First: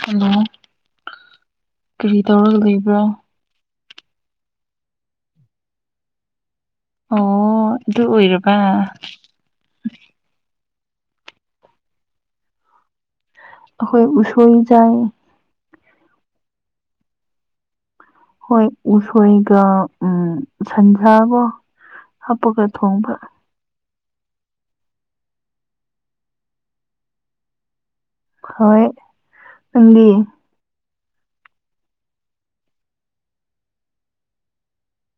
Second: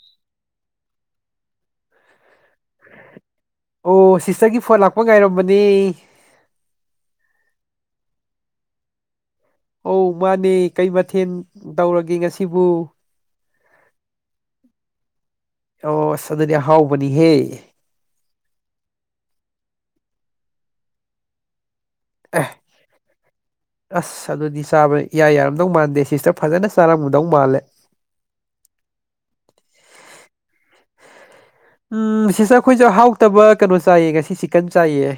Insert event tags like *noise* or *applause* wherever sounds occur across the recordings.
hello ꯀꯔꯤ ꯇꯧꯔꯒ ꯂꯩꯕ꯭ꯔꯣ ꯑꯣ ꯁꯤꯁꯇꯔꯒꯤ ꯐꯣꯟ ꯂꯥꯛꯄ ꯉꯥꯏꯔꯝꯕꯅꯦ ꯑꯣ ꯑꯗꯨ ꯑꯣꯏꯔꯕ ꯑꯧ ꯃꯥꯅꯦ ꯀꯩ ꯃꯊꯦꯜ ꯇꯧꯔꯒꯦ ꯉꯁꯤꯕꯨ ꯑꯩꯈꯣꯢꯏ ꯎꯁꯣꯏ ꯆꯥꯢꯌꯦ ꯑꯣꯁ ꯑꯗꯨꯗꯤ ꯑꯍꯥꯎꯕꯅꯤꯍꯦ ꯍꯣꯏ ꯎꯁꯣꯏꯒ ꯎ ꯁꯟꯁꯥꯕ ꯑꯦ ꯍꯥꯞꯄꯒ ꯊꯣꯡꯕ ꯑꯁ ꯑꯗꯨꯗꯤ ꯆꯥꯕ ꯌꯥꯏ ꯌꯥꯔꯝꯗꯧ ꯃꯥꯟꯗꯦ ꯁꯤꯁꯇ ꯐꯖꯅ ꯆꯥꯔꯝꯃꯗꯧ ꯃꯥꯜꯂꯦ ꯍꯣꯏ ꯅꯪꯗꯤ ꯎꯝ ꯁꯤꯁꯦ ꯑꯩꯈꯣꯏꯁꯨꯦ ꯍꯥꯎꯇꯕ ꯀꯩꯅꯣ ꯆꯥꯏꯌꯦ ꯉꯁꯤ ꯆꯤꯛꯀꯟ ꯆꯥꯏꯑ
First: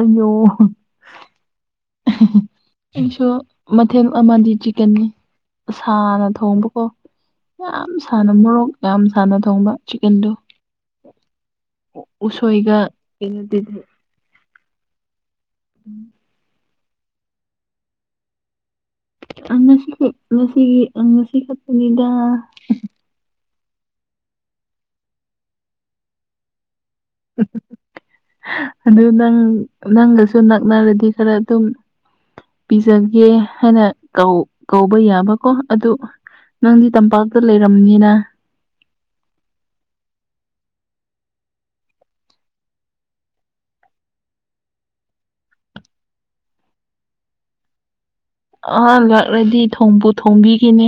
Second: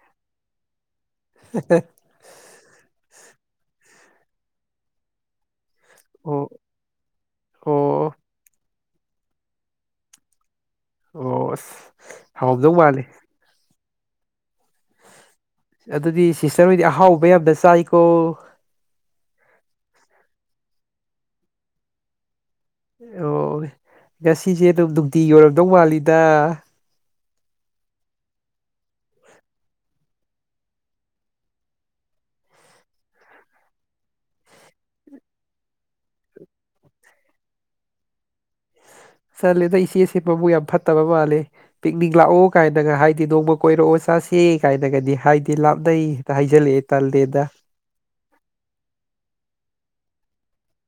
ꯑꯅꯣ ꯑꯩꯁꯨ ꯃꯊꯦꯜ ꯑꯃꯗꯤ ꯆꯤꯀꯟꯅꯤ ꯁꯥꯅ ꯑꯣ ꯊꯣꯡꯕꯀꯣ ꯌꯥꯝ ꯑꯣ ꯁꯥꯅ ꯃꯣꯔꯣꯛ ꯌꯥꯝ ꯁꯥꯅ ꯊꯣꯡꯕ ꯆꯤꯛꯀꯟꯗꯣ ꯑꯣ ꯍꯥꯎꯔꯝꯗꯧ ꯎꯁꯣꯏꯒ ꯃꯥꯜꯂꯦ ꯀꯩꯅꯣꯗꯗꯤ ꯑꯗꯨꯗꯤ ꯁꯤꯁꯇꯔ ꯑꯣꯏꯗꯤ ꯑꯍꯥꯎꯕ ꯌꯥꯝꯗ ꯆꯥꯏꯀꯣ ꯉꯁꯤ ꯉꯁꯤꯒꯤ ꯉꯁꯤ ꯈꯛꯄꯅꯤꯗ ꯑꯣ ꯉꯁꯤꯁꯦ ꯑꯗꯨꯝ ꯅꯨꯡꯇꯤ ꯌꯧꯔꯝꯗꯧ ꯃꯥꯜꯂꯤꯗ ꯑꯗꯨ ꯅꯪ ꯅꯪꯒꯁꯨ ꯅꯛꯅꯔꯗꯤ ꯈꯔ ꯑꯗꯨꯝ ꯄꯤꯖꯒꯦ ꯍꯥꯏꯅ ꯀꯧꯕ ꯌꯥꯕꯀꯣ ꯑꯗꯨ ꯅꯪꯗꯤ ꯇꯝꯄꯥꯛꯇ ꯂꯩꯔꯝꯅꯤꯅ ꯆꯠꯂꯦꯗꯣ ꯏꯆꯦꯁꯦ ꯄꯥꯃꯨꯡ ꯌꯥꯝ ꯐꯠꯇꯕ ꯃꯥꯜꯂꯦ ꯄꯤꯛꯅꯤꯡꯛ ꯂꯥꯛꯑꯣ ꯀꯥꯏꯅꯒ ꯍꯥꯏꯗꯤ ꯅꯣꯡꯃ ꯀꯣꯏꯔꯛꯑꯣ ꯆꯥꯁꯦ ꯀꯥꯏꯅꯒꯗꯤ ꯍꯥꯏꯗꯤ ꯂꯥꯞꯅꯩ ꯇ ꯍꯥꯏꯖꯜꯂꯛꯑꯦ ꯇꯥꯜꯗꯦꯗ ꯑꯍ ꯂꯥꯛꯂꯗꯤ ꯊꯣꯡꯕꯨ ꯊꯣꯡꯕꯤꯈꯤꯅꯦ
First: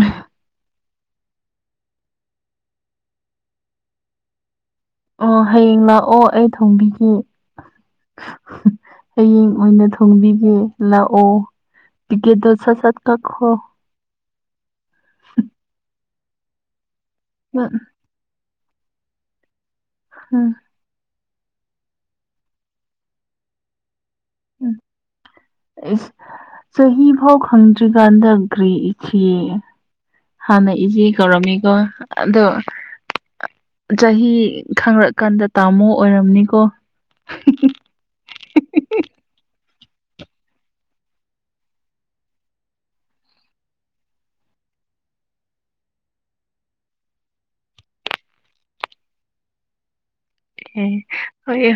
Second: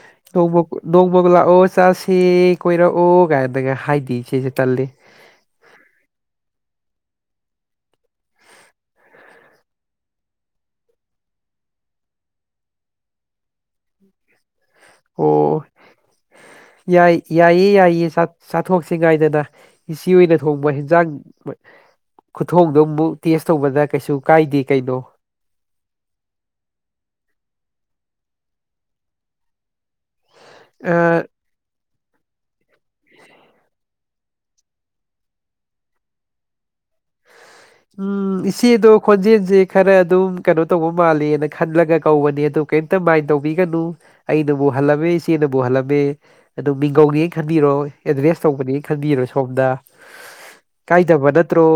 ꯎ ꯅꯣꯡꯃ ꯅꯣꯡꯃꯒ ꯂꯥꯛꯑꯣ ꯆꯥꯁꯤꯦ ꯀꯣꯏꯔꯛꯑꯣ ꯀꯥꯏꯅꯗꯒ ꯍꯥꯏꯗꯤ ꯁꯤꯁꯦ ꯇꯜꯂꯤ ꯑꯣ ꯍꯌꯦꯡ ꯂꯥꯛꯑꯣ ꯑꯩ ꯊꯣꯡꯕꯤꯈꯤ ꯍꯌꯦꯡ ꯑꯣꯏꯅ ꯊꯣꯡꯕꯤꯒꯦ ꯂꯥꯛꯑꯣ ꯇꯒꯦ ꯗꯣꯁꯥ ꯁꯥꯠ ꯀꯈꯣ ꯑꯣ ꯌꯥꯏ ꯌꯥꯏꯌꯦ ꯌꯥꯏꯌꯦ ꯆꯥꯊꯣꯛꯁꯤ ꯀꯥꯏꯗꯅ ꯍꯤꯁꯤ ꯑꯣꯏꯅ ꯊꯣꯡꯕ ꯍꯟꯖꯥꯡ ꯈꯨꯊꯣꯡꯗꯣ ꯑꯃꯨꯛ ꯇꯦꯁ ꯇꯧꯕꯗ ꯀꯩꯁꯨ ꯀꯥꯏꯗꯦ ꯀꯩꯗꯣ ꯑꯦꯁ ꯆꯍꯤ ꯐꯥꯎ ꯈꯪꯗ꯭ꯔꯤꯀꯥꯟꯗ ꯒ꯭ꯔꯤ ꯏꯆꯦ ꯍꯥꯟꯅ ꯏꯖꯤ ꯑ ꯀꯧꯔꯝꯃꯤꯀꯣ ꯑꯗꯣ ꯆꯍꯤ ꯈꯪꯔꯛꯀꯥꯟꯗ ꯇꯥꯃꯣ ꯑꯣꯏꯔꯝꯅꯤꯀꯣ ꯎꯝ ꯏꯆꯦꯗꯣ ꯈꯣꯟꯖꯦꯜꯁꯦ ꯈꯔ ꯑꯗꯨꯝ ꯀꯩꯅꯣ ꯇꯧꯕ ꯃꯥꯜꯂꯦꯅ ꯈꯜꯂꯒ ꯀꯧꯕꯅꯦ ꯑꯗꯨ ꯀꯩꯇ ꯃꯥꯏꯟ ꯇꯧꯕꯤꯒꯅꯨ ꯑꯩꯅꯕꯨ ꯍꯜꯂꯝꯃꯦ ꯏꯆꯦꯅꯕꯨ ꯍꯜꯂꯝꯃꯦ ꯑꯗꯨꯝ ꯃꯤꯡꯒꯧꯅꯦ ꯈꯟꯕꯤꯔꯣ ꯑꯦꯗ꯭ꯔꯦꯁ ꯇꯧꯕꯅꯦꯅ ꯈꯟꯕꯤꯔꯣ ꯁꯣꯝꯗ ꯑꯦ ꯀꯥꯏ ꯊꯕ ꯅꯠꯇ꯭ꯔꯣ ꯍꯣꯏ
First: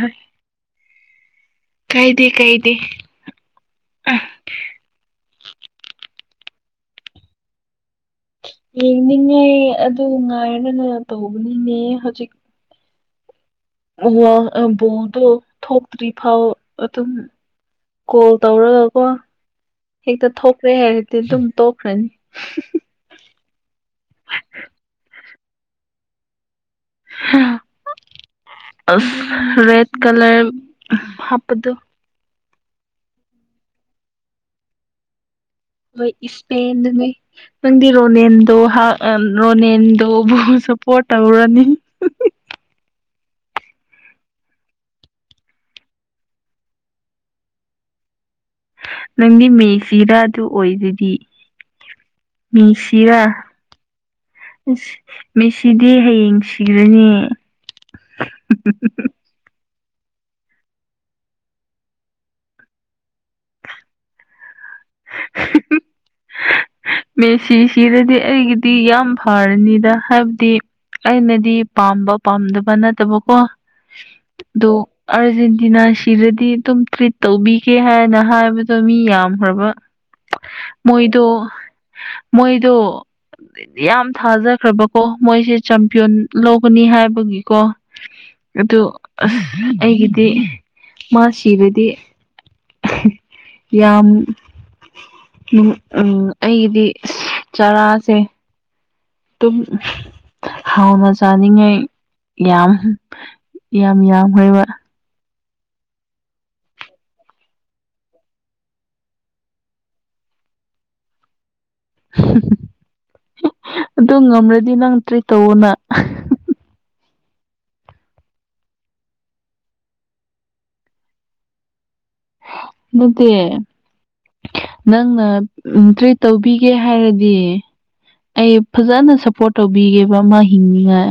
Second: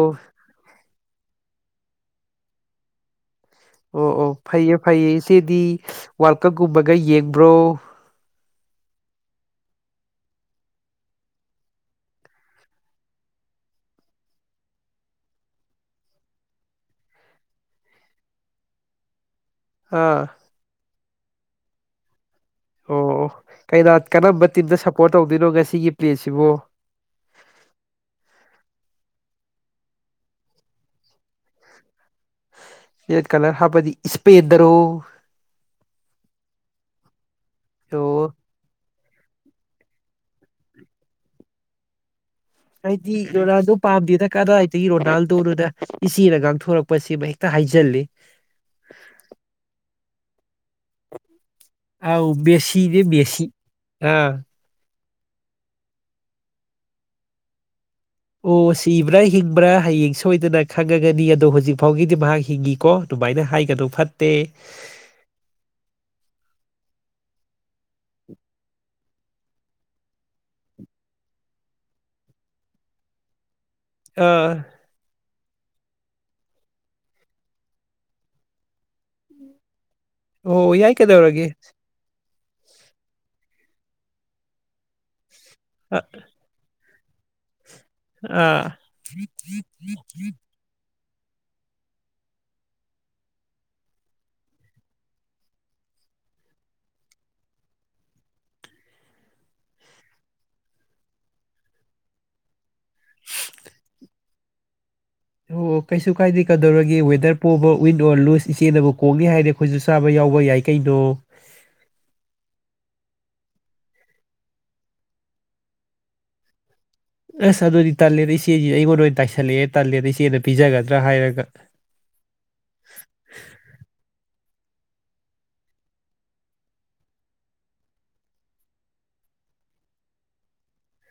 ꯀꯩꯥꯏꯗ ꯀꯩꯗꯦ ꯑꯣ ꯑꯣ ꯐꯩꯌꯦ ꯐꯩꯌꯦ ꯏꯆꯦꯗꯤ ꯋꯥꯔꯜ ꯀꯞꯀꯨꯝꯕꯒ ꯌꯦꯡꯕ꯭ꯔꯣ ꯌꯦꯡꯅꯤꯡꯉꯦ ꯑꯗꯨ ꯉꯥꯏꯅꯅ ꯇꯧꯕꯅꯤꯡꯉ ꯍꯧꯖꯤꯛ ꯑꯣ ꯣꯗꯣ ꯊꯣꯛꯇ꯭ꯔꯤ ꯐꯥꯎ ꯑꯗꯨꯝ ꯀꯣꯜ ꯇꯧꯔꯒꯀꯣ ꯑꯥ ꯍꯦꯛꯇ ꯊꯣꯛꯈꯦ ꯍꯥꯏꯔꯗꯤ ꯑꯗꯨꯝ ꯇꯣꯛꯈ꯭ꯔꯅꯤ ꯑꯣ ꯀ ꯀꯔꯝꯕ ꯇꯤꯝꯗ ꯁꯞꯄꯣꯔꯠ ꯇꯧꯗꯣꯏꯅꯣ ꯉꯁꯤꯒꯤ ꯄ꯭ꯂꯦꯁꯤꯕꯣ ꯑ ꯔꯦꯠ ꯀꯂꯔ ꯍꯥꯞꯄꯗꯨ ꯌꯦꯠ ꯀꯂꯔ ꯍꯥꯞꯄꯗꯤ ꯏꯁꯄꯦꯗꯔꯣ ꯍꯣꯏ ꯏꯁꯄꯦꯟꯗ ꯅꯣꯏ ꯅꯪꯗꯤ ꯑꯣ ꯔꯣꯅꯦꯟꯗꯣ ꯑ ꯔꯅꯤꯟꯗꯣꯕꯨ ꯁꯄꯣꯔꯠꯕ ꯔꯅꯤꯟ ꯍꯥꯏꯗꯤ ꯔꯣꯅꯥꯜꯗꯣ ꯄꯥꯝꯗꯦꯅ ꯀꯗꯥꯏꯗꯒꯤ ꯔꯣꯅꯥꯜꯗꯣꯅꯗ ꯏꯆꯦꯅ ꯉꯥꯡꯊꯣꯔꯛꯄꯁꯤꯃ ꯍꯦꯛꯇ ꯍꯥꯏꯖꯤꯜꯂꯤ ꯅꯪꯗꯤ ꯃꯦꯁꯤꯔꯥ ꯑꯗꯨ ꯑꯣꯏꯗ ꯑꯥꯎ ꯁꯤꯤꯗꯤꯦ ꯦꯁꯤꯤ ꯑ ꯑꯁ ꯃꯤꯁꯤꯗꯤ ꯍꯌꯦꯡ ꯁꯤꯔꯅꯤ ꯑꯣ ꯁꯤꯕ꯭ꯔꯩ ꯍꯤꯡꯕ꯭ꯔꯥ ꯍꯌꯦꯡ ꯁꯣꯏꯗꯅ ꯈꯪꯉꯒꯅꯤ ꯑꯗꯣ ꯍꯧꯖꯤꯛ ꯐꯥꯎꯒꯤꯗꯤ ꯃꯍꯥꯛ ꯍꯤꯡꯉꯤꯀꯣ ꯑꯗꯨꯃꯥꯏꯅ ꯍꯥꯏꯒꯗꯣ ꯐꯠ ꯇ ꯃꯦꯁꯤꯁꯤꯗꯗꯤ ꯑꯩꯒꯤꯗꯤ ꯌꯥꯝ ꯐꯔꯅꯤꯗ ꯍꯥꯏꯕꯗꯤ ꯑꯩꯅꯗꯤ ꯄꯥꯝꯕ ꯄꯥꯝꯗꯕ ꯅꯠꯇꯕꯀꯣ ꯑꯥ ꯑꯗꯨꯣ ꯑꯥꯔꯖꯦꯟꯇꯤꯅꯥ ꯁꯤꯗꯗꯤ ꯑꯗꯨꯝ ꯇ꯭ꯔꯤꯠ ꯇꯧꯕꯤꯒꯦ ꯍꯥꯏꯅ ꯍꯥꯏꯕꯗꯣ ꯃꯤ ꯌꯥꯝꯈ꯭ꯔꯕ ꯑꯣ ꯌꯥꯏ ꯃꯣꯏꯗ ꯀꯩꯗꯧꯔꯒꯦ ꯃꯣꯏꯗꯣ ꯌꯥꯝ ꯊꯥꯖꯈ꯭ꯔꯕꯀꯣ ꯃꯣꯏꯁꯦ ꯑ ꯆꯝꯄꯤꯌꯟ ꯂꯧꯒꯅꯤ ꯍꯥꯏꯕꯒꯤꯀꯣ ꯑꯥ ꯑꯗꯨ ꯑ ꯑꯩꯒꯤꯗꯤ ꯃꯥ ꯁꯤꯕꯗꯤ ꯌꯥꯝ ꯎꯝ ꯑꯩꯒꯤꯗꯤ ꯆꯥꯔꯥꯁꯦ ꯑꯗꯨꯝ ꯍꯥꯎꯅ ꯆꯥꯅꯤꯡꯉꯥꯏ ꯌꯥꯝ ꯌꯥꯝ ꯌꯥꯝꯈ꯭ꯔꯣꯏꯕ ꯑꯣ ꯑꯣ ꯀꯩꯁꯨ ꯀꯥꯏꯗꯦ ꯀꯩꯗꯧꯔꯒꯦ ꯋꯦꯗꯔ ꯄꯣꯕ ꯋꯤꯟ ꯑꯣꯔ ꯂꯨꯁ ꯏꯆꯦꯅꯕꯨ ꯀꯣꯡꯅꯤ ꯍꯥꯏꯔꯦ ꯑꯩꯈꯣꯏꯁꯨ ꯆꯥꯕ ꯌꯥꯎꯕ ꯌꯥꯏꯀꯩꯗꯣ ꯑꯗꯨ ꯉꯝꯂꯗꯤ ꯅꯪ ꯇ꯭ꯔꯤ ꯇꯧꯑꯣꯅ ꯑꯁ ꯑꯗꯨꯗꯤ ꯇꯥꯂꯦꯗ ꯏꯆꯦꯁꯤ ꯑꯩꯉꯣꯟꯗ ꯑꯣꯏꯅ ꯇꯥꯏꯁꯜꯂꯛꯑꯦ ꯇꯥꯂꯦꯟꯗ ꯏꯆꯦꯗ ꯄꯤꯖꯒꯗ꯭ꯔꯥ ꯍꯥꯏꯔꯒ ꯃꯠꯇꯦ ꯅꯪꯅ ꯇ꯭ꯔꯤꯠ ꯇꯧꯕꯤꯒꯦ ꯍꯥꯏꯔꯗꯤ ꯑꯩ ꯐꯖꯅ ꯁꯞꯄꯣꯔꯠ ꯇꯧꯕꯤꯒꯦꯕ ꯑꯃ ꯍꯤꯡꯅꯤꯉꯥꯏ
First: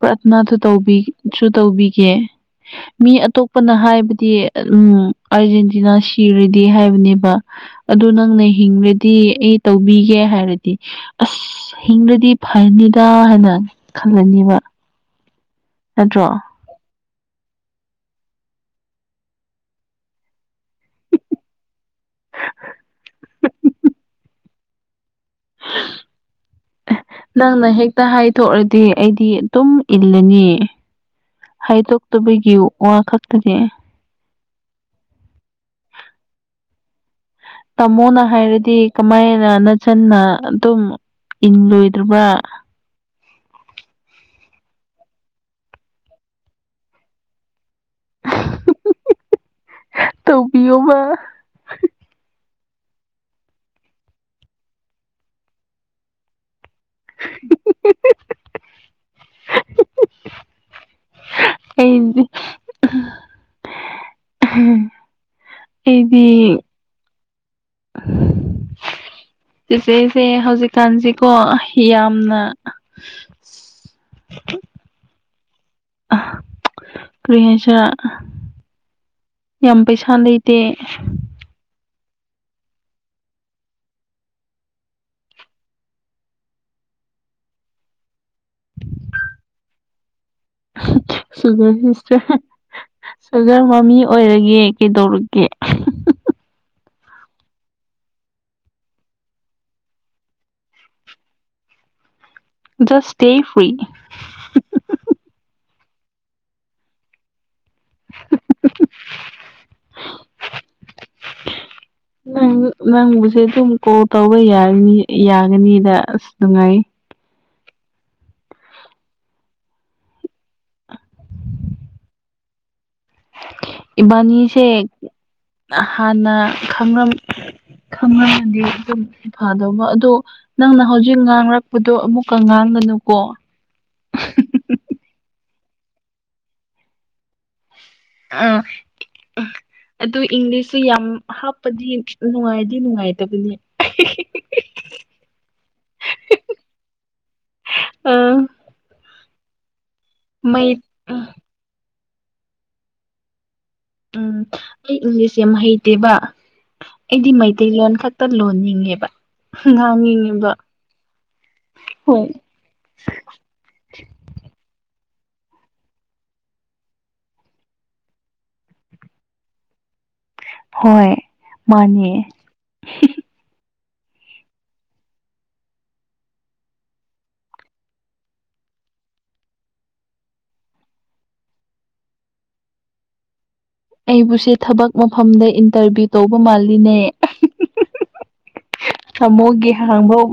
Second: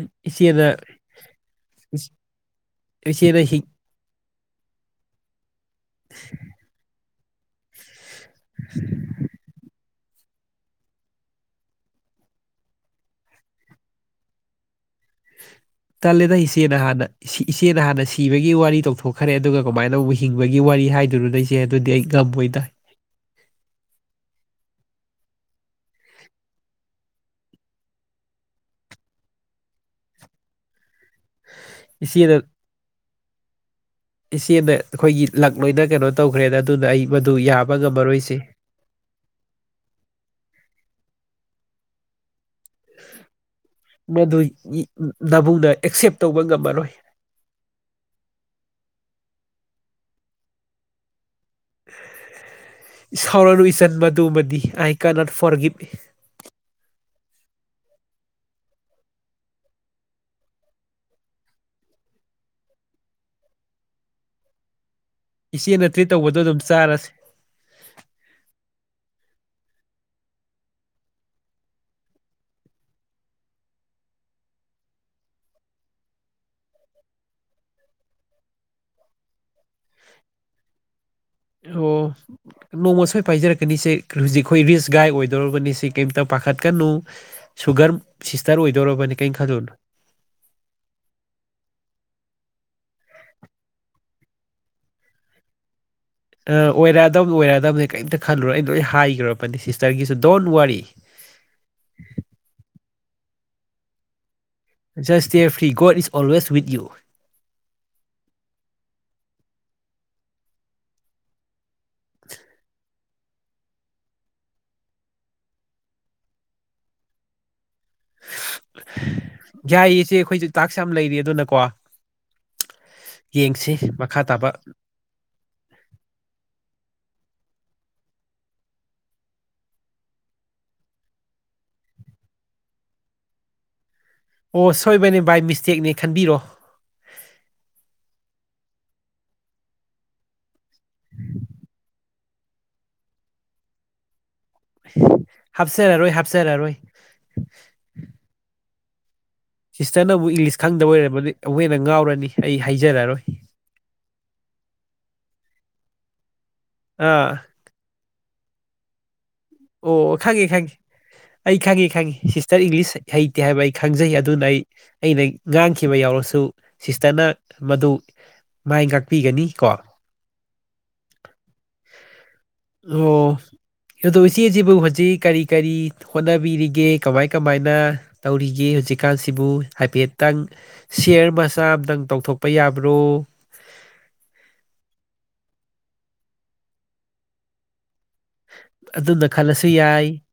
ꯄ꯭ꯔꯊꯅꯥꯁꯨ ꯏꯆꯦꯅ ꯇꯧꯕꯤꯁꯨ ꯇꯧꯕꯤꯒꯦ ꯃꯤ ꯏꯆꯦꯅ ꯍꯤꯡ ꯑꯇꯣꯞꯄꯅ ꯍꯥꯏꯕꯗꯤ ꯎꯝ ꯑꯥꯔꯖꯦꯟꯇꯤꯅꯥ ꯁꯤꯔꯗꯤ ꯍꯥꯏꯕꯅꯦꯕ ꯑꯗꯨ ꯅꯪꯅ ꯍꯤꯡꯕꯗꯤ ꯑꯩ ꯇꯧꯕꯤꯒꯦ ꯍꯥꯏꯔꯗꯤ ꯑꯁ ꯍꯤꯡꯗꯗꯤ ꯐꯩꯅꯤꯗ ꯍꯥꯏꯅ ꯈꯜꯂꯅꯦꯕ ꯇꯜꯂꯦꯗꯁ ꯏꯆꯦꯅ ꯍꯥꯟꯅ ꯏꯆꯦꯅ ꯍꯥꯟꯅ ꯁꯤꯕꯒꯤ ꯋꯥꯔꯤ ꯇꯧꯊꯣꯛꯈ꯭ꯔꯦ ꯑꯗꯨꯒ ꯀꯃꯥꯏꯅ ꯇ ꯍꯤꯡꯕꯒꯤ ꯋꯥꯔꯤ ꯍꯥꯏꯗꯨꯅꯣ ꯆꯆꯦ ꯑꯗꯨꯗꯤ ꯑꯩ ꯝꯕꯣꯏꯗ *unintelligible* ꯅꯪꯅ ꯍꯦꯛꯇ ꯍꯥꯏꯊꯣꯛꯑꯗꯤ ꯑꯩꯗꯤ ꯑꯗꯨꯝ ꯏꯜꯂꯅꯤ ꯍꯥꯏꯇ ꯏꯆꯦꯅ ꯇꯕꯒꯤ꯭ꯌꯨ ꯋꯥ ꯀꯥꯛꯇꯥꯗꯤ ꯏꯆꯦꯅ ꯑꯩꯈꯣꯏꯒꯤ ꯂꯛ ꯂꯣꯏꯅ ꯀꯩꯅꯣ ꯇꯧꯈ꯭ꯔꯦꯅ ꯑꯗꯨꯅ ꯑꯩ ꯃꯗꯨ ꯌꯥꯝ ꯇꯥꯃꯣꯅ ꯍꯥꯏꯔꯗꯤ ꯀꯃꯥꯏꯅ ꯅꯆꯟꯅ ꯑꯗꯨꯝ ꯏꯜꯂꯣꯏꯗ꯭ꯔꯤꯕ꯭ꯔꯥ ꯃꯗꯨ ꯅꯕꯨꯡꯅ ꯑꯦꯛꯁꯦꯞ ꯇꯧꯕ ꯉꯝꯃꯔꯣꯏ ꯇꯧꯕꯤꯌꯣꯕ ꯁꯥꯎꯔꯅꯨ ꯏꯆꯟ ꯃꯗꯨꯃꯗꯤ ꯑꯥꯏ ꯀꯅꯥꯠ ꯐꯣꯔ ꯒꯤꯞ *unintelligible* ꯀꯩꯗꯤ ꯎꯝ ꯏꯆꯦ ꯅꯠꯇ꯭ꯔꯤ ꯇꯧꯕꯗꯣ ꯑꯗꯨꯝ ꯆꯥꯔꯁꯤꯦ ꯆꯤꯆꯦꯁꯦ ꯍꯧꯖꯤꯛꯀꯥꯟꯁꯤꯀꯣ ꯌꯥꯝꯅ ꯀ꯭ꯔꯤꯍꯁ ꯌꯥꯝ ꯄꯩꯁꯥ ꯂꯩꯇꯦ ꯑꯣ ꯅꯣꯡꯃ ꯁꯣꯏ ꯄꯥꯏꯖꯔꯛꯀꯅꯤꯁꯦ ꯍꯧꯖꯤꯛ ꯑꯩꯈꯣꯏ ꯔꯤꯁ ꯒꯥꯏꯗ ꯑꯣꯏꯗꯧꯔꯕꯅꯤ ꯁꯤ ꯀꯩꯝꯇ ꯄꯥꯈꯠꯀꯅꯨ ꯁꯨꯒꯔ ꯁꯤꯁꯇꯔ ꯑꯣꯏꯗꯧꯔꯕꯅꯦ ꯀꯩꯅꯣ ꯈꯜꯗꯣꯏꯅꯣ ꯁꯨꯒꯔ ꯁꯤꯁꯇꯔ ꯁꯨꯒꯔ ꯃꯃꯤ ꯑꯣꯏꯔꯒꯦ ꯀꯩꯗꯧꯔꯛꯒꯦ ꯑꯣꯏꯔꯛꯑꯗꯕꯅꯤ ꯑꯣꯏꯔꯛꯗꯕꯅꯤ ꯀꯔꯤꯝꯇ ꯈꯜꯂꯨꯔꯣ ꯑꯩ ꯂꯣꯏ ꯍꯥꯏꯈ꯭ꯔꯕꯅꯤ ꯁꯤꯁꯇꯔꯒꯤꯁꯨ ꯗꯣꯟ ꯋꯥꯔꯤ ꯁ ꯁꯦ ꯐ꯭ꯔꯤ ꯖꯁ ꯑꯦꯦꯔ ꯐ꯭ꯔꯤ ꯣꯠ ꯏꯁ ꯑꯣꯜꯋꯦ ꯋꯠ ꯌꯨ ꯅ ꯅꯪꯕꯨꯁꯦ ꯑꯗꯨꯝ ꯀꯣꯜ ꯇꯧꯕ ꯌꯥꯅꯤ ꯌꯥꯒꯅꯤꯗ ꯑꯁ ꯅꯨꯡꯉꯥꯏ *unintelligible* ꯌꯥꯏꯌꯦꯁꯦ ꯑꯩꯈꯣꯏꯁꯨ ꯇꯥꯛꯁ ꯌꯥꯝ ꯂꯩꯔꯤ ꯑꯗꯨꯅꯀꯣ ꯌꯦꯡꯁꯤ ꯃꯈꯥ ꯇꯥꯕ ꯏꯕꯥꯅꯤꯁꯦ ꯍꯥꯟꯅ ꯈꯪꯉꯝꯃꯗꯤ ꯑꯗꯨꯝ ꯐꯗꯧꯕ ꯑꯗꯨ ꯅꯪꯅ ꯍꯧꯖꯤꯛ ꯉꯥꯡꯔꯛꯄꯗꯣ ꯑꯃꯨꯛꯀ ꯉꯥꯡꯒꯅꯨꯀꯣ ꯑꯣ ꯁꯣꯏꯕꯅꯦ ꯕꯥꯏ ꯃꯤꯁꯇꯦꯛꯅꯦ ꯈꯟꯕꯤꯔꯣ ꯑ ꯑꯗꯨ ꯏꯪꯂꯤꯁꯁꯨ ꯌꯥꯝ ꯍꯥꯞꯄꯗꯤ ꯅꯨꯡꯉꯥꯏꯗꯤ ꯅꯨꯡꯉꯥꯏꯇꯕꯅꯤ *unintelligible* ꯍꯥꯞꯆꯔꯔꯣꯏ ꯍꯥꯞꯆꯔꯔꯣꯏ ꯑ ꯁꯤꯁꯇꯔꯅꯕꯨꯛ ꯏꯪꯂꯤꯁ ꯃꯩ ꯈꯪꯗꯕ ꯑꯣꯏꯔꯝꯔꯕꯗꯤꯨꯛ ꯍꯦꯟꯅ ꯉꯥꯎꯔꯅꯤ ꯑꯩ ꯍꯥꯏꯖꯔꯔꯣꯏ ꯎꯝ ꯑꯩ ꯏꯪꯂꯤꯁ ꯌꯥꯝꯦ ꯃꯍꯩꯇꯦꯕ ꯑꯥ ꯑꯩꯗꯤ ꯃꯩ ꯇꯩ ꯂꯂꯣꯟ ꯈꯛꯇ ꯂꯣꯟꯅꯤꯡꯉꯦꯕ ꯑꯣ ꯈꯪꯉꯦ ꯉꯥꯡꯅꯤꯡꯉꯦꯕ ꯈꯪꯉꯦ ꯑꯩ ꯈꯪꯉꯤ ꯍꯣꯏ ꯈꯪꯉꯤ ꯆꯠ ꯏꯪꯂꯤꯁ ꯍꯩꯇꯦ ꯍꯥꯏꯕ ꯑꯩ ꯈꯪꯖꯩ ꯑꯗꯨꯅ ꯑꯩ ꯑꯩꯅ ꯉꯥꯡꯈꯤꯕ ꯌꯥꯎꯔꯁꯨ ꯁꯤꯁꯇꯔꯅ ꯃꯗꯨ ꯃꯥꯏ ꯉꯥꯛꯄꯤꯒꯅꯤ ꯀꯣ ꯍꯣꯏ ꯃꯥꯅꯦ ꯑꯣ ꯏꯆꯦꯁꯤꯕꯨ ꯍꯧꯖꯤꯛ ꯀꯔꯤ ꯀꯔꯤ ꯍꯣꯠꯅꯕꯤꯔꯤꯒꯦ ꯀꯃꯥꯏ ꯀꯃꯥꯏꯅ ꯇꯧꯔꯤꯒꯦ ꯍꯧꯖꯤꯛꯀꯥꯟꯁꯤꯕꯨ ꯍꯥꯏꯐꯦꯠꯇꯪ ꯁꯤꯌꯔ ꯃꯆꯥ ꯑꯝꯇꯪ ꯇꯧꯊꯣꯛꯄ ꯌꯥꯕ꯭ꯔꯣ ꯑꯩꯕꯨꯁꯦ ꯊꯕꯛ ꯃꯐꯝꯗ ꯏꯟꯇꯔꯚꯤꯌꯨ ꯇꯧꯕ ꯃꯥꯜꯂꯤꯅꯦ ꯑꯗꯨꯅ ꯈꯜꯂꯁꯨ ꯊꯃꯣꯒꯤ ꯌꯥꯏ ꯍꯥꯡꯕꯧ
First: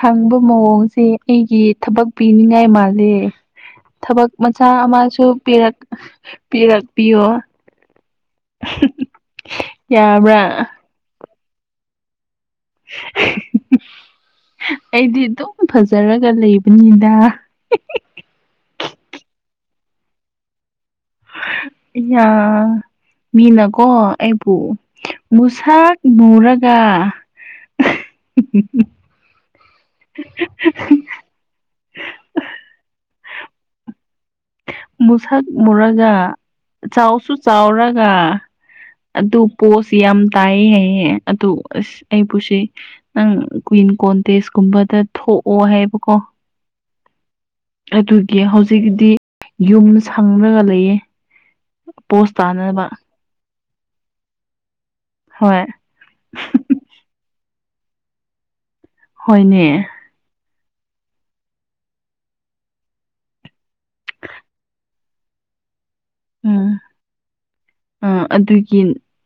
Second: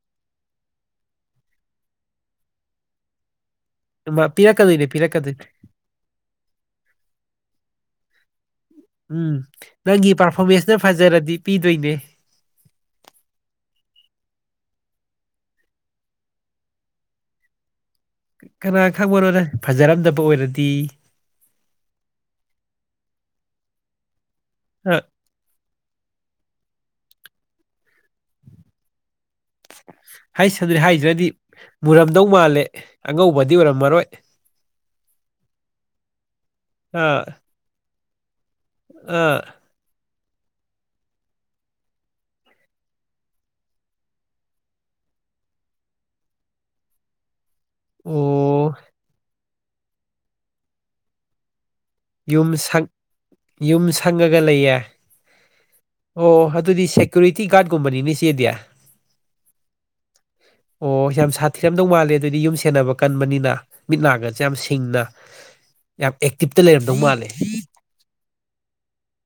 ꯍꯪꯕ ꯃꯑꯣꯡꯁꯦ ꯑꯩꯒꯤ ꯊꯕꯛ ꯄꯤꯅꯤꯡꯉꯥꯏ ꯃꯥꯜꯂꯦ ꯃꯥ ꯊꯕꯛ ꯃꯆꯥ ꯄꯤꯔꯛꯀꯗꯣꯏꯅꯦ ꯑꯃꯁꯨ ꯄꯤꯔꯛꯀꯗꯣꯏꯅꯦ ꯄꯤꯔꯛ ꯄꯤꯔꯛꯄꯤꯌꯣ ꯎꯝ ꯅꯪꯒꯤ ꯌꯥꯕ꯭ꯔꯥ ꯄꯔꯐꯣꯔꯃꯦꯟꯁꯅ ꯐꯖꯔꯗꯤ ꯄꯤꯗꯣꯏꯅꯦ *unintelligible* ꯑꯩꯗꯤ ꯑꯗꯨꯝ ꯐꯖꯔꯒ ꯂꯩꯕꯅꯤꯗ ꯀꯅꯥ ꯈꯪꯕꯅꯣꯗ ꯐꯖꯔꯝꯗꯕ ꯑꯣꯏꯔꯗꯤ ꯌꯥ ꯃꯤꯅꯀꯣ ꯑꯩꯕꯨ ꯑ ꯃꯨꯁꯥꯛ ꯃꯨꯔꯒ ꯍ ꯁꯗ꯭ꯔꯦ ꯍꯥꯏꯗ꯭ꯔꯗꯤ ꯃꯨꯔꯝꯗꯧ ꯃꯥꯜꯂꯦ ꯑꯉꯧꯕꯗꯤ ꯑꯣꯏꯔꯝꯃꯔꯣꯏ ꯃꯨꯁꯛ ꯃꯨꯔꯒ ꯑꯥ ꯆꯥꯎꯁꯨ ꯆꯥꯎꯔꯒ ꯑꯥ ꯑꯗꯨ ꯄꯣꯁꯤ ꯌꯥꯝ ꯇꯥꯏ ꯍꯥꯏ ꯑꯗꯨ ꯑꯁ ꯑꯩ ꯄꯨꯁꯤ ꯅꯪ ꯀꯨꯋꯤꯟ ꯀꯣꯟꯇꯦꯁꯀꯨꯝꯕꯗ ꯊꯣꯛꯑꯣ ꯍꯥꯏꯕꯀꯣ ꯑꯗꯨꯒꯤ ꯑꯣ ꯍꯧꯖꯤꯛꯗꯤ ꯌꯨꯝ ꯁꯪꯉꯒ ꯂꯩꯌꯦ ꯄꯣꯁ ꯌꯨꯝ ꯇꯥꯅꯕ ꯌꯨꯝ ꯁꯪꯉꯒ ꯂꯩꯌꯦ ꯍꯣꯏ ꯑꯣ ꯑꯗꯨꯗꯤ ꯁꯦꯀ꯭ꯌꯨꯔꯤꯇꯤ ꯒꯥꯔꯗꯀꯨꯝꯕꯅꯤꯅꯤ ꯆꯦꯗꯤ ꯍꯣꯏꯅꯦ ꯑꯣ ꯌꯥꯝ ꯁꯥꯊꯤꯔꯝꯗꯧ ꯃꯥꯜꯂꯦ ꯑꯗꯨꯗꯤ ꯌꯨꯝ ꯁꯦꯟꯅꯕ ꯀꯟꯕꯅꯤꯅ ꯃꯤꯠ ꯅꯥꯒꯁꯦ ꯌꯥꯝ ꯁꯤꯡꯅ ꯌꯥꯝ ꯑꯦꯛꯇꯤꯞꯇ ꯎꯝ ꯂꯩꯔꯝꯗꯧ ꯃꯥꯜꯂꯦ ꯑ ꯑꯗꯨꯒꯤ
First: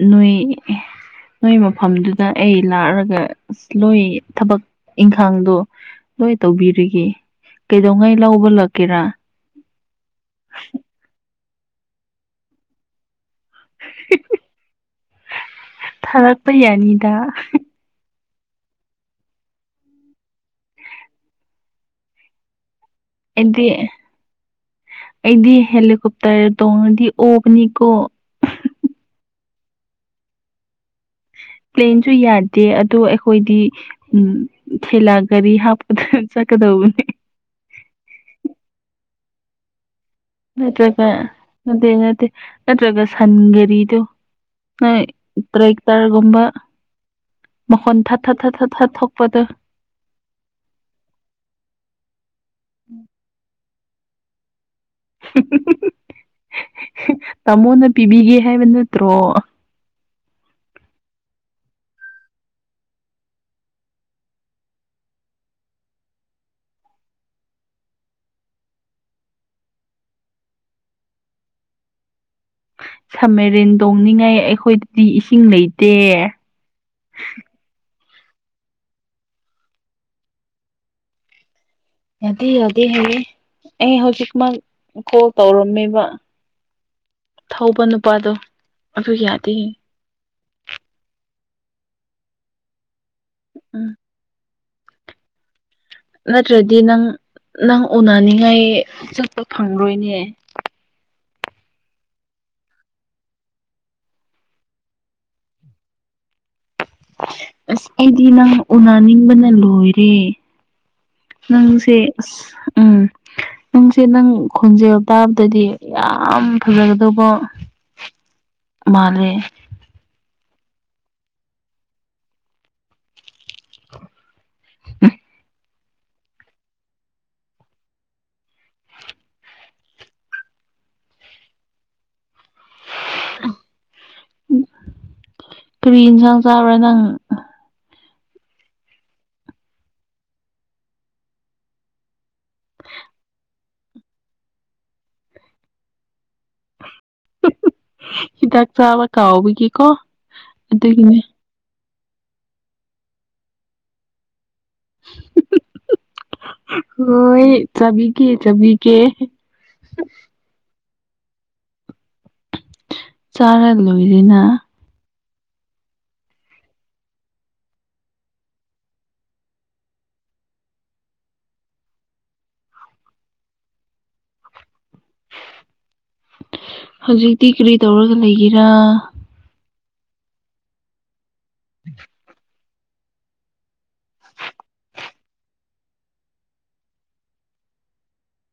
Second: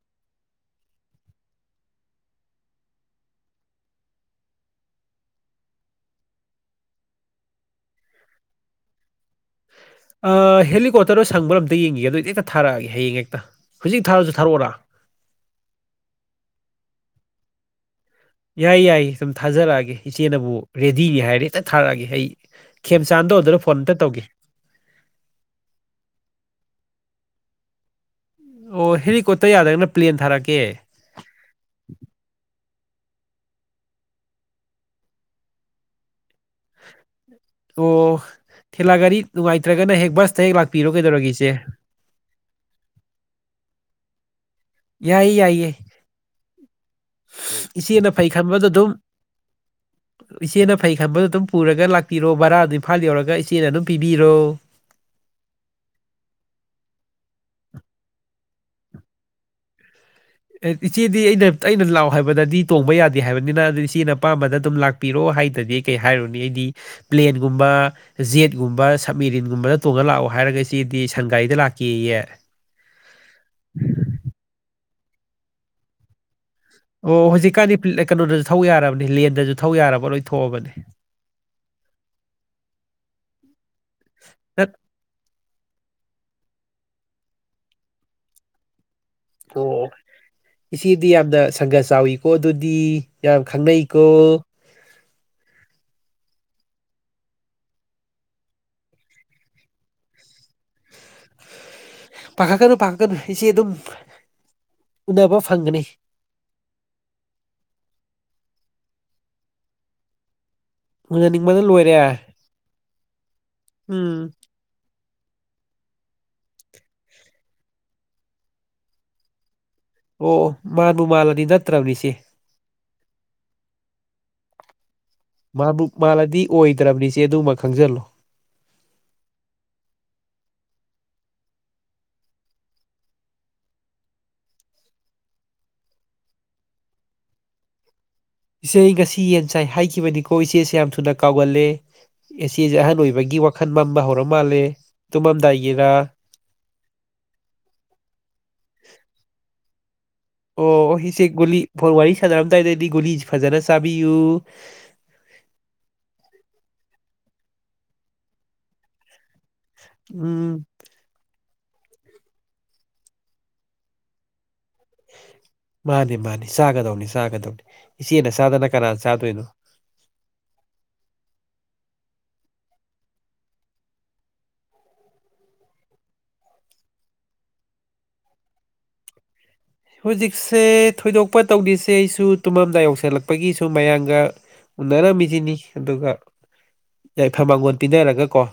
ꯅꯣꯏ ꯅꯣꯏ ꯃꯐꯝꯗꯨꯗ ꯑꯩ ꯂꯥꯛꯔꯒ ꯑ ꯅꯣꯏ ꯊꯕꯛ ꯏꯪꯈꯥꯡꯗꯣ ꯂꯣꯏ ꯇꯧꯕꯤꯔꯤꯒꯦ ꯀꯩꯗꯧꯉꯩ ꯂꯧꯕ ꯂꯥꯛꯀꯦꯔꯥ ꯍꯦꯂꯤꯀꯣꯞꯇꯔꯗ ꯁꯪꯕꯔ ꯑꯝꯇ ꯌꯦꯡꯒꯦ ꯑꯗꯣ ꯍꯦꯛꯇ ꯊꯥꯔꯛꯑꯒꯦ ꯍꯌꯦꯡ ꯍꯦꯛꯇ ꯍꯧꯖꯤꯛ ꯊꯥꯔꯁꯨ ꯊꯥꯔꯛꯑꯣꯔꯥ ꯊꯥꯔꯛꯄ ꯌꯥꯅꯤꯗ ꯌꯥꯏ ꯌꯥꯏ ꯁꯨꯝ ꯊꯥꯖꯔꯛꯑꯒꯦ ꯏꯆꯦꯅꯕꯨ ꯔꯦꯗꯤꯅꯤ ꯍꯥꯏꯔꯦ ꯍꯦꯛꯇ ꯊꯥꯔꯛꯑꯒꯦ ꯑꯩ ꯈꯦꯝꯆꯥꯟꯗ ꯑꯣꯗꯔ ꯑꯩꯗꯤ ꯐꯣꯟ ꯑꯃꯝꯇ ꯇꯧꯒꯦ ꯑꯩꯗꯤ ꯍꯦꯂꯤꯀꯣꯞꯇꯔ ꯇꯣꯡꯉꯗꯤ ꯑꯣꯕꯅꯤꯀꯣ ꯑꯣ ꯍꯦꯂꯤꯀꯣꯞꯇꯔ ꯌꯥꯗ꯭ꯔꯒꯅ ꯄ꯭ꯂꯦꯟ ꯊꯥꯔꯛꯀꯦ ꯄ꯭ꯂꯦꯟꯁꯨ ꯌꯥꯗꯦ ꯑꯗꯣ ꯑꯩꯈꯣꯏꯗꯤ ꯎꯝ ꯊꯦꯂꯥ ꯒꯥꯔꯤ ꯍꯥꯞꯄꯗ ꯆꯠꯀꯗꯧꯕꯅꯦ ꯑꯣ ꯊꯦꯂꯥ ꯒꯥꯔꯤ ꯅꯨꯡꯉꯥꯏꯇ꯭ꯔꯒꯅ ꯍꯦꯛ ꯕꯁ ꯅꯠꯇ꯭ꯔꯒ ꯅꯠꯇꯦ ꯅꯠꯇꯦ ꯅꯠꯇ꯭ꯔꯒ ꯁꯟꯒꯔꯤꯗꯣ ꯅꫭꯏ ꯌꯥꯏꯌꯦ ꯌꯥꯏꯌꯦ ꯇ꯭ꯔ‌ꯦꯛꯇꯔꯒꯨꯝꯕ ꯃ‌ꯈꫭꯟ ꯏꯆꯦꯅ ꯊꯠ ꯐꯩ ꯊꯥꯠ ꯊꯠ ꯈꯟꯕꯗꯣ ꯊꯠ ꯊꯠ ꯑꯗꯨꯝ ꯊꯣꯛꯄꯗ‌ꯣ ꯏꯆꯦꯅ ꯐꯩ ꯈꯟꯕꯗꯣ ꯑꯗꯨꯝ ꯄꯨꯔꯒ ꯂꯥꯛꯄꯤꯔꯣ ꯕꯔꯥꯗꯤ ꯏꯝꯐꯥꯜ ꯌꯧꯔꯒ ꯏꯆꯦꯅ ꯑꯗꯨꯝ ꯄꯤꯕꯤꯔꯣ ꯇꯥꯃꯣꯅ ꯄꯤꯕꯤꯒꯦ ꯍꯥꯏꯕ ꯅꯠꯇ꯭ꯔꯣ ꯏꯆꯦꯗꯤ ꯑꯩꯅ ꯑꯩꯅ ꯂꯥꯛꯑꯣ ꯍꯥꯏꯕꯗꯗꯤ ꯇꯣꯡꯕ ꯌꯥꯗꯦ ꯍꯥꯏꯕꯅꯤꯅ ꯑꯗꯨ ꯏꯆꯦꯅ ꯑꯄꯥꯝꯕꯗ ꯑꯗꯨꯝ ꯂꯥꯛ ꯄꯤꯔꯛꯑꯣ ꯍꯥꯏꯗ꯭ꯔꯗꯤ ꯀꯩ ꯍꯥꯏꯔꯨꯅꯤ ꯑꯩꯗꯤ ꯄ꯭ꯂꯦꯟꯒꯨꯝꯕ ꯖꯦꯠꯀꯨꯝꯕ ꯁꯕꯃ‌ꯦꯔꯤꯟꯒꯨꯝꯕꯗ ꯇꯣꯡꯉ ꯂꯥꯛꯑꯣ ꯍꯥꯏꯔꯒ ꯆ‌ꯦꯗꯤ ꯁꯟꯒꯥꯔꯤꯗ ꯂꯥꯛꯀꯦꯌꯦ ꯁꯝꯃꯦꯔꯤꯟ ꯇꯣꯡꯅꯤꯡꯉꯥꯏ ꯑꯩꯈꯣꯏꯗꯗꯤ ꯏꯁꯤꯡ ꯂꯩꯇꯦ ꯑꯣ ꯍꯧꯖꯤꯛꯀꯥꯟꯗꯤ ꯀꯩꯅꯣꯗꯁꯨ ꯊꯧ ꯌꯥꯔꯕꯅꯤ ꯂꯦꯟꯗꯁꯨ ꯊꯧ ꯌꯥꯔꯕ ꯂꯣꯏ ꯊꯣꯛꯑꯕꯅꯦ ꯌꯥꯗꯦ ꯌꯥꯗꯦ ꯍꯥꯏꯌꯦ ꯑꯩ ꯍꯧꯖꯤꯛꯃꯛ ꯅꯠ- ꯀꯣꯜ ꯇꯧꯔꯝꯃꯦꯕ ꯊꯧꯕ ꯅꯨꯄꯥꯗꯣ ꯑꯗꯨ ꯌꯥꯏ ꯑꯣ ꯏꯆꯦꯗꯤ ꯌꯥꯝꯅ ꯁꯪꯒ ꯆꯥꯎꯋꯤꯀꯣ ꯑꯗꯨꯗꯤ ꯌꯥꯝ ꯎꯝ ꯈꯪꯅꯩꯀꯣ ꯅꯠꯇ꯭ꯔꯗꯤ ꯅꯪ ꯅꯪ ꯎꯅꯅꯤꯡꯉꯥꯏ ꯆꯠꯄ ꯐꯪꯉꫭꯏꯅꯦ ꯄꯥꯈꯠꯀꯅꯨ ꯄꯥꯈꯠꯀꯅꯨ ꯏꯆꯦꯗꯨꯝ ꯎꯅꯕ ꯐꯪꯒꯅꯤ ꯑꯁ ꯑꯩꯗꯤ ꯅꯪ ꯎꯅꯅꯤꯡꯕꯅ ꯂꯣꯏꯔꯦ ꯎꯅꯅꯤꯡꯕꯅ ꯅꯪꯁꯦ ꯂꯣꯏꯔꯦ ꯑꯁ ꯎꯝ ꯅꯪꯁꯦ ꯎꯝ ꯅꯪ ꯈꯣꯟꯖꯦꯜ ꯇꯥꯕꯗꯗꯤ ꯌꯥꯝ ꯐꯖꯒꯗꯧꯕ ꯃꯥꯜꯂꯦ ꯑꯣ ꯃꯥꯟꯕꯨ ꯃꯥꯜꯂꯗꯤ ꯅꯠꯇ꯭ꯔꯕꯅꯤ ꯏꯆꯦ *unintelligible* ꯃꯥꯟꯕꯨ ꯃꯥꯜꯂꯗꯤ ꯑꯣꯏꯗ꯭ꯔꯕꯅꯤ ꯏꯆꯦ ꯑꯗꯨꯃ ꯈꯪꯖꯜꯂꯣ ꯀꯔꯤ ꯏꯟꯁꯥꯡ ꯆꯥꯕ꯭ꯔꯥ ꯅꯪ ꯏꯆꯦ ꯑꯩ ꯉꯁꯤ ꯌꯦꯟ ꯆꯥꯏ ꯍꯥꯏꯈꯤꯕꯅꯤꯀꯣ ꯏꯆꯦꯁꯦ ꯌꯥꯝ ꯊꯨꯅ ꯀꯥꯎꯒꯜꯂꯦ ꯏꯆ‌ꯦꯖ‌ꯦ ꯑꯍꯟ ꯑꯣꯏꯕꯒꯤ ꯋꯥꯈꯜ ꯃꯝꯕ ꯍꯧꯔ ꯃꯥꯜꯂꯦ ꯇꯨꯝꯃꯝꯗꯥꯏꯒꯤꯔ ꯍꯤꯗꯥꯛ ꯆꯥꯕ ꯀꯥꯎꯕꯒꯤꯀꯣ ꯑꯣ ꯑꯣ ꯑꯗꯨꯒꯤꯅꯦ ꯏꯆꯦ ꯒꯨꯂꯤ ꯐꫭꯟ ꯋꯥꯔꯤ ꯁꯥꯟꯅꯔꯝꯗꯥꯏꯗꯗꯤ ꯒꯨꯂꯤ ꯐꯖꯅ ꯆꯥꯕꯤꯌꯨ ꯍꯣꯏ ꯆꯥꯕꯤꯒꯦ ꯆꯥꯕꯤꯒꯦ ꯎꯝ ꯆꯥꯔ ꯂꯣꯏꯔ‌ꯦꯅ ꯃꯥꯅꯤ ꯃꯥꯅꯤ ꯆꯥꯒꯗꯧꯅꯤ ꯆꯥꯒꯗꯧꯅꯤ ꯏꯆꯦꯅ ꯆꯥꯗꯅ ꯀꯅꯥꯅ ꯆꯥꯗꯣꯏꯅꯣ ꯍꯧꯖꯤꯛꯇꯤ ꯀꯔꯤ ꯇꯧꯔꯒ ꯂꯩꯒꯦꯔꯥ ꯍꯧꯖꯤꯛꯁꯦ ꯊꯣꯏꯗꯣꯛꯄ ꯇꯧꯗ‌ꯦꯁꯦ ꯑꯩꯁꯨ ꯇꯨꯝꯃꯝꯗꯥꯏ ꯌꯧꯁꯤꯜꯂꯛꯄꯒꯤ ꯁꯨꯝ ꯃꯌꯥꯝꯒ ꯎꯅꯔꯝꯃꯤꯁꯤꯅꯤ ꯑꯗꯨꯒ ꯌꯥꯏꯐ ꯃꯥꯡꯒꯣꯜ ꯄꯤꯟꯅꯔꯒ ꯀꯣ